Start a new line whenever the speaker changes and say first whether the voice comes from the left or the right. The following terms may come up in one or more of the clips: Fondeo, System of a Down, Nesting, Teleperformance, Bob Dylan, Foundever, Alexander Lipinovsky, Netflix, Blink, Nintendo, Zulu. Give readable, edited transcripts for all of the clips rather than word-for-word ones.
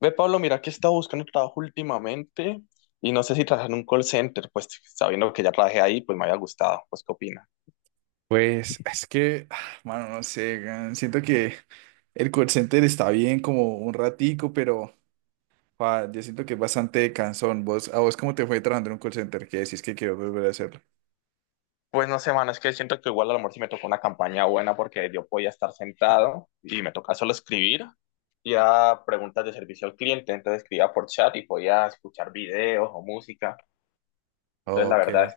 left: Ve, Pablo, mira que he estado buscando trabajo últimamente y no sé si trabajar en un call center, pues sabiendo que ya trabajé ahí, pues me había gustado. Pues, ¿qué opina?
right: Pues es que, mano, no sé, siento que el call center está bien como un ratico, pero yo siento que es bastante cansón. ¿¿A vos cómo te fue trabajando en un call center? ¿Qué decís que quiero volver a hacerlo?
left: Pues no sé, man, es que siento que igual a lo mejor sí me tocó una campaña buena porque yo podía estar sentado y me tocaba solo escribir y a preguntas de servicio al cliente, entonces escribía por chat y podía escuchar videos o música. Entonces, la
right: Ok,
left: verdad,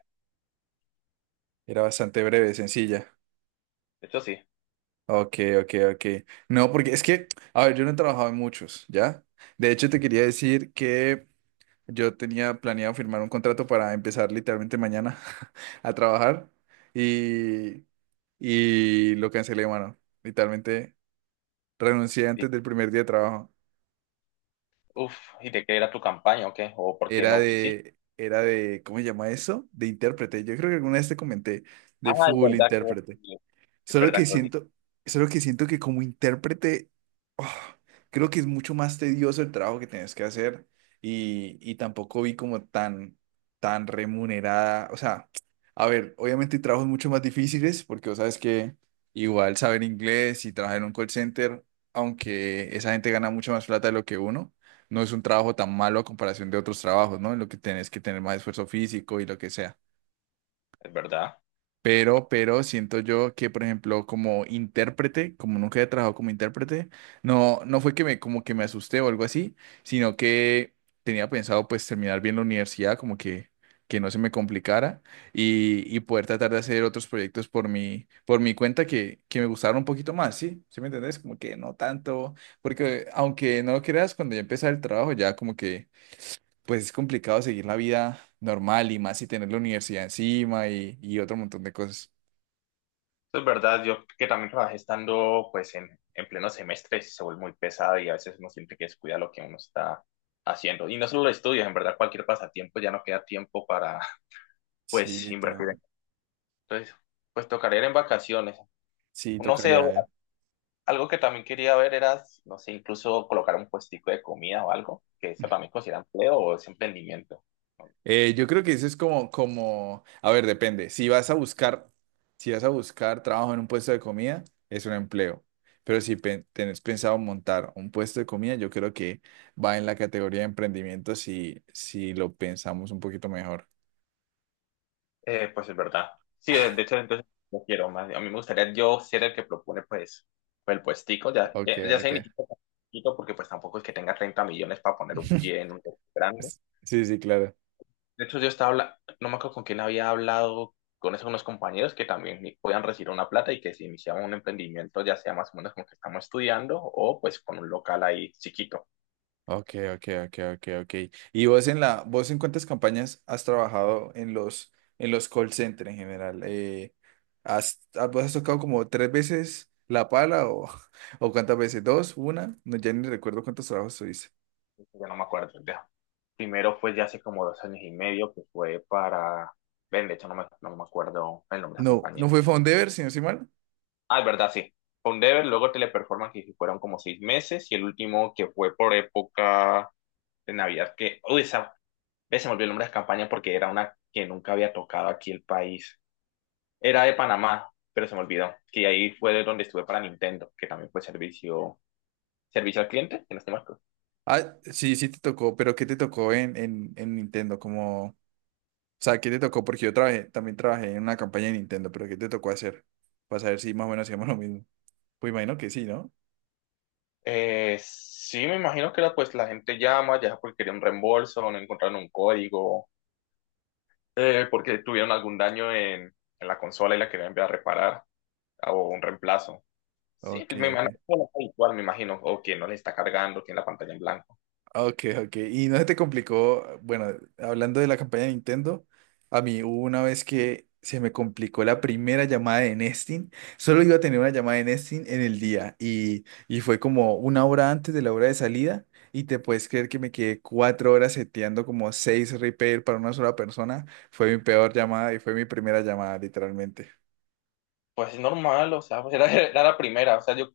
right: era bastante breve, sencilla.
left: esto sí.
right: Ok, ok, ok. No, porque es que, a ver, yo no he trabajado en muchos, ¿ya? De hecho, te quería decir que yo tenía planeado firmar un contrato para empezar literalmente mañana a trabajar y, y lo cancelé, mano. Literalmente. Renuncié
left: Y,
right: antes del primer día de trabajo.
left: uf, ¿y de qué era tu campaña o qué? ¿O por qué
right: Era
left: no quisiste?
right: de, era de, ¿cómo se llama eso? De intérprete. Yo creo que alguna vez te comenté, de
left: Ah, es
right: full
left: verdad que
right: intérprete.
left: es
right: Solo
left: verdad
right: que
left: que
right: siento, solo que siento que como intérprete, oh, creo que es mucho más tedioso el trabajo que tienes que hacer y tampoco vi como tan, tan remunerada. O sea, a ver, obviamente hay trabajos mucho más difíciles porque vos sabes que igual saber inglés y trabajar en un call center, aunque esa gente gana mucho más plata de lo que uno, no es un trabajo tan malo a comparación de otros trabajos, ¿no? En lo que tenés que tener más esfuerzo físico y lo que sea.
left: es verdad.
right: Pero siento yo que, por ejemplo, como intérprete, como nunca he trabajado como intérprete, no fue que me, como que me asusté o algo así, sino que tenía pensado pues terminar bien la universidad, como que no se me complicara y poder tratar de hacer otros proyectos por por mi cuenta que me gustaron un poquito más, ¿sí? ¿Sí me entendés? Como que no tanto, porque aunque no lo creas, cuando ya empecé el trabajo ya como que pues es complicado seguir la vida normal y más si tener la universidad encima y otro montón de cosas.
left: Eso es verdad, yo que también trabajé estando pues en pleno semestre, se vuelve muy pesado y a veces uno siente que descuida lo que uno está haciendo. Y no solo los estudios, en verdad cualquier pasatiempo ya no queda tiempo para
right: Sí,
left: pues invertir.
right: literalmente.
left: Entonces, pues tocaría ir en vacaciones.
right: Sí,
left: No sé,
right: tocaría ver.
left: algo que también quería ver era, no sé, incluso colocar un puestico de comida o algo, que eso también considera empleo o es emprendimiento. No, no sé.
right: Yo creo que eso es a ver, depende. Si vas a buscar trabajo en un puesto de comida, es un empleo. Pero si tenés pensado montar un puesto de comida, yo creo que va en la categoría de emprendimiento si lo pensamos un poquito mejor.
left: Pues es verdad. Sí, de de hecho, entonces no quiero más. A mí me gustaría yo ser el que propone, pues, pues el puestico. Ya,
right: Ok,
left: ya, ya se
right: ok.
left: inició con poquito, porque pues tampoco es que tenga 30 millones para poner un pie en un lugar grande.
right: Sí, sí, claro.
left: De hecho, yo estaba hablando, no me acuerdo con quién había hablado, con esos unos compañeros que también podían recibir una plata y que si iniciaban un emprendimiento, ya sea más o menos como que estamos estudiando o pues con un local ahí chiquito.
right: Ok, ok, ok, ok, ok. Y vos en cuántas campañas has trabajado en en los call centers en general? Vos has tocado como tres veces la pala o, o cuántas veces? ¿Dos? ¿Una? No, ya ni recuerdo cuántos trabajos tuviste.
left: Yo no me acuerdo ya. Primero fue ya hace como dos años y medio, que fue para... Ven, de hecho no me acuerdo el nombre de la
right: No, no
left: compañía.
right: fue Foundever, si no estoy mal.
left: Ah, es verdad, sí. Fue un Dever, luego Teleperformance, que fueron como seis meses, y el último que fue por época de Navidad, que, uy, esa vez se me olvidó el nombre de la campaña porque era una que nunca había tocado aquí el país. Era de Panamá, pero se me olvidó, que ahí fue de donde estuve para Nintendo, que también fue servicio, servicio al cliente, en este marco.
right: Ah, sí, sí te tocó, pero ¿qué te tocó en Nintendo? Como, o sea, ¿qué te tocó? Porque también trabajé en una campaña de Nintendo, pero ¿qué te tocó hacer? Para saber si más o menos hacíamos lo mismo. Pues imagino que sí, ¿no?
left: Sí, me imagino que era pues la gente llama, ya sea porque quería un reembolso, no encontraron un código, porque tuvieron algún daño en la consola y la querían enviar a reparar, o un reemplazo. Sí,
right: Ok,
left: pues me imagino
right: ok.
left: que es habitual, me imagino, o que no le está cargando, tiene la pantalla en blanco.
right: Ok, ok. Y no se te complicó, bueno, hablando de la campaña de Nintendo, a mí hubo una vez que se me complicó la primera llamada de Nesting. Solo iba a tener una llamada de Nesting en el día y fue como una hora antes de la hora de salida y te puedes creer que me quedé cuatro horas seteando como seis repair para una sola persona. Fue mi peor llamada y fue mi primera llamada, literalmente.
left: Pues es normal, o sea, pues era, era la primera, o sea, yo,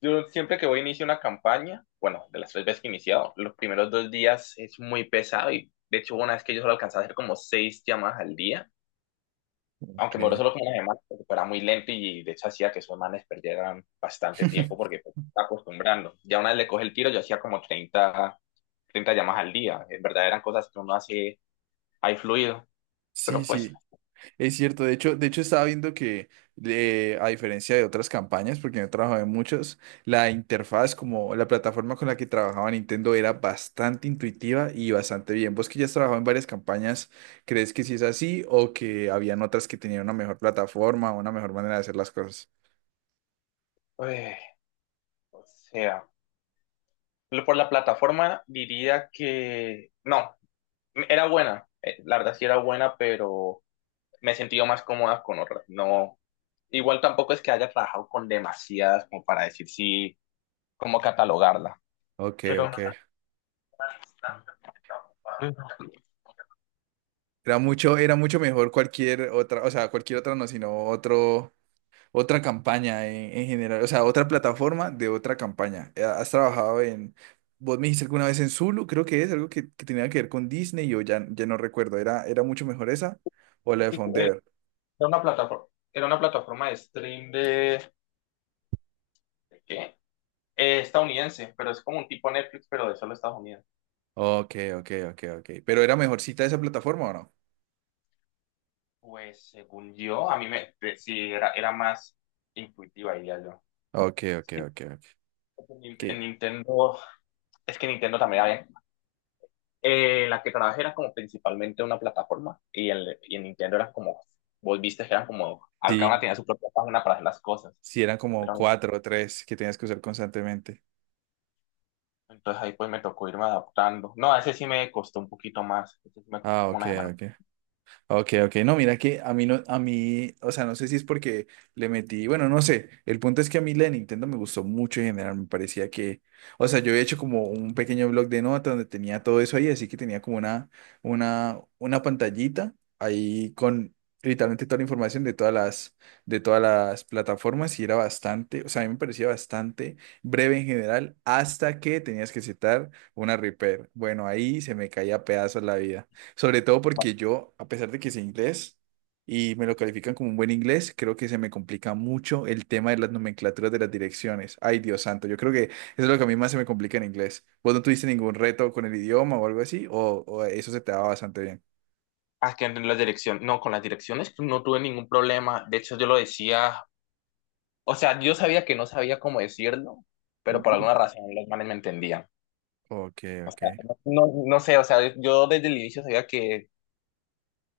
left: yo siempre que voy a iniciar una campaña, bueno, de las tres veces que he iniciado, los primeros dos días es muy pesado y de hecho hubo una vez que yo solo alcanzaba a hacer como seis llamadas al día, aunque me duró
right: Ok.
left: solo como una semana, porque era muy lento y de hecho hacía que esos manes perdieran bastante tiempo porque pues, se está acostumbrando. Ya una vez le coge el tiro, yo hacía como treinta llamadas al día, en verdad eran cosas que uno hace ahí fluido,
right: Sí,
left: pero pues...
right: sí. Es cierto, de hecho estaba viendo que a diferencia de otras campañas, porque yo he trabajado en muchas, la interfaz como la plataforma con la que trabajaba Nintendo era bastante intuitiva y bastante bien. Vos que ya has trabajado en varias campañas, ¿crees que sí es así o que habían otras que tenían una mejor plataforma o una mejor manera de hacer las cosas?
left: uy. O sea, lo- por la plataforma diría que no, era buena, la verdad sí era buena, pero me he sentido más cómoda con otras. No, igual tampoco es que haya trabajado con demasiadas como para decir sí, cómo catalogarla.
right: Ok,
left: Pero,
right: ok.
left: eh,
right: Era mucho mejor cualquier otra, o sea, cualquier otra no, sino otro. Otra campaña en general, o sea, otra plataforma de otra campaña. ¿Has trabajado en, vos me dijiste alguna vez en Zulu, creo que es algo que tenía que ver con Disney, ya no recuerdo, era mucho mejor esa o la de
left: sí, eh,
right: Fondeo?
left: era una plataforma, era una plataforma de stream ¿de qué? Estadounidense, pero es como un tipo Netflix, pero de solo Estados Unidos.
right: Ok, ok, ok, ok. ¿Pero era mejorcita esa plataforma o no?
left: Pues según yo, a mí me, sí, era, era más intuitiva, diría yo.
right: Ok, ok,
left: Sí.
right: ok, ok.
left: En
right: Que
left: Nintendo, es que Nintendo también había, la que trabajé era como principalmente una plataforma y el y en Nintendo era como, vos viste que eran como, cada una
right: sí,
left: tenía su propia página para hacer las cosas,
right: sí eran como
left: pero
right: cuatro o tres que tenías que usar constantemente.
left: entonces ahí pues me tocó irme adaptando. No, a ese sí me costó un poquito más, ese sí me costó
right: Ah,
left: como
right: ok,
left: una semana.
right: ok. Ok, ok, no, mira que a mí no, a mí, o sea, no sé si es porque le metí, bueno, no sé, el punto es que a mí la de Nintendo me gustó mucho en general, me parecía que, o sea, yo había hecho como un pequeño blog de notas donde tenía todo eso ahí, así que tenía como una pantallita ahí con literalmente toda la información de de todas las plataformas y era bastante, o sea, a mí me parecía bastante breve en general, hasta que tenías que citar una repair. Bueno, ahí se me caía a pedazos la vida. Sobre todo porque yo, a pesar de que sé inglés y me lo califican como un buen inglés, creo que se me complica mucho el tema de las nomenclaturas de las direcciones. Ay, Dios santo, yo creo que eso es lo que a mí más se me complica en inglés. ¿Vos no tuviste ningún reto con el idioma o algo así? O eso se te daba bastante bien?
left: Ah, que en las direcciones, no, con las direcciones no tuve ningún problema, de hecho yo lo decía, o sea, yo sabía que no sabía cómo decirlo, pero por
right: Ujú.
left: alguna razón los manes me entendían.
right: Ok,
left: O
right: ok.
left: sea, no, no sé, o sea, yo desde el inicio sabía que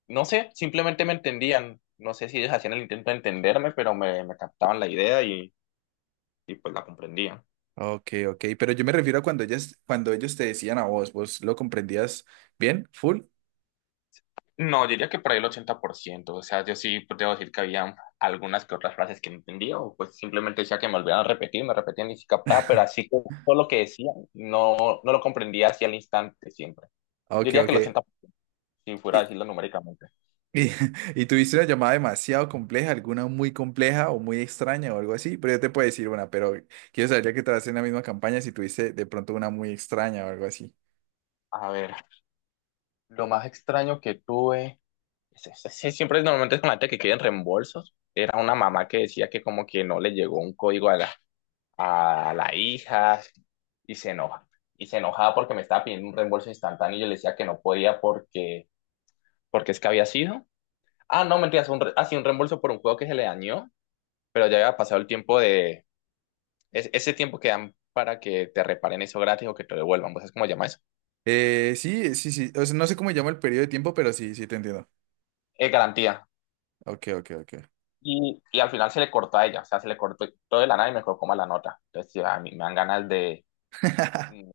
left: no sé, simplemente me entendían. No sé si ellos hacían el intento de entenderme, pero me captaban la idea y pues la comprendían.
right: Ok, ok. Pero yo me refiero a cuando ellas, cuando ellos te decían a vos, ¿vos lo comprendías bien? ¿Full?
left: No, diría que por ahí el 80%. O sea, yo sí pues, debo decir que había algunas que otras frases que no entendía o pues simplemente decía que me volvieran a repetir, me repetían y sí captaba, pero así que todo lo que decían no, no lo comprendía así el instante siempre. Yo
right: Ok,
left: diría que
right: ok.
left: el 80%, si fuera a decirlo numéricamente.
right: Y, y tuviste una llamada demasiado compleja, alguna muy compleja o muy extraña o algo así, pero yo te puedo decir una, pero quiero saber ya que te en la misma campaña si tuviste de pronto una muy extraña o algo así.
left: A ver, lo más extraño que tuve. Sí, sí, sí, siempre normalmente es con gente que quieren reembolsos. Era una mamá que decía que como que no le llegó un código a a la hija y se enoja. Y se enojaba porque me estaba pidiendo un reembolso instantáneo y yo le decía que no podía porque, porque es que había sido. Ah, no, mentiras, sí, un reembolso por un juego que se le dañó, pero ya había pasado el tiempo de... ese tiempo que dan para que te reparen eso gratis o que te lo devuelvan. ¿Vos sabés cómo se llama eso?
right: Sí, sí, sí, o sea, no sé cómo llama el periodo de tiempo, pero sí, sí te entiendo.
left: Es garantía.
right: Ok, ok, ok.
left: Y al final se le cortó a ella, o sea, se le cortó todo de la nada y me colocó mal la nota. Entonces, sí, a mí me dan ganas. Mm,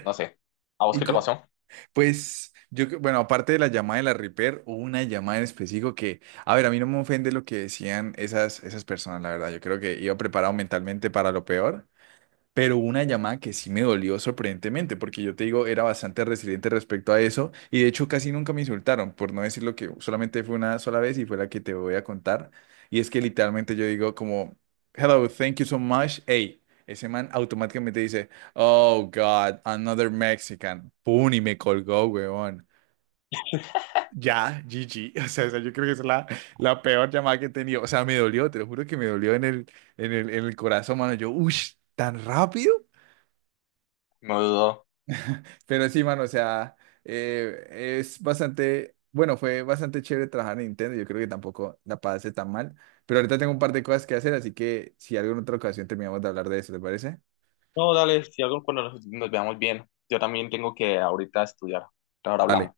left: no sé. ¿A vos
right: Y
left: qué te pasó?
right: pues yo, bueno, aparte de la llamada de la Reaper, hubo una llamada en específico que, a ver, a mí no me ofende lo que decían esas personas, la verdad, yo creo que iba preparado mentalmente para lo peor. Pero hubo una llamada que sí me dolió sorprendentemente, porque yo te digo, era bastante resiliente respecto a eso, y de hecho casi nunca me insultaron, por no decirlo que solamente fue una sola vez y fue la que te voy a contar. Y es que literalmente yo digo como, hello, thank you so much, hey, ese man automáticamente dice, oh God, another Mexican, pum, y me colgó, weón. Ya, GG, o sea, esa yo creo que es la, la peor llamada que he tenido, o sea, me dolió, te lo juro que me dolió en el corazón, mano, yo, uff, tan rápido.
left: No dudo.
right: Pero sí, mano, o sea, es bastante, bueno, fue bastante chévere trabajar en Nintendo. Yo creo que tampoco la pasé tan mal. Pero ahorita tengo un par de cosas que hacer, así que si alguna otra ocasión terminamos de hablar de eso, ¿te parece?
left: No, dale, si algo cuando nos veamos bien. Yo también tengo que ahorita estudiar. Ahora
right: Dale.
left: hablamos.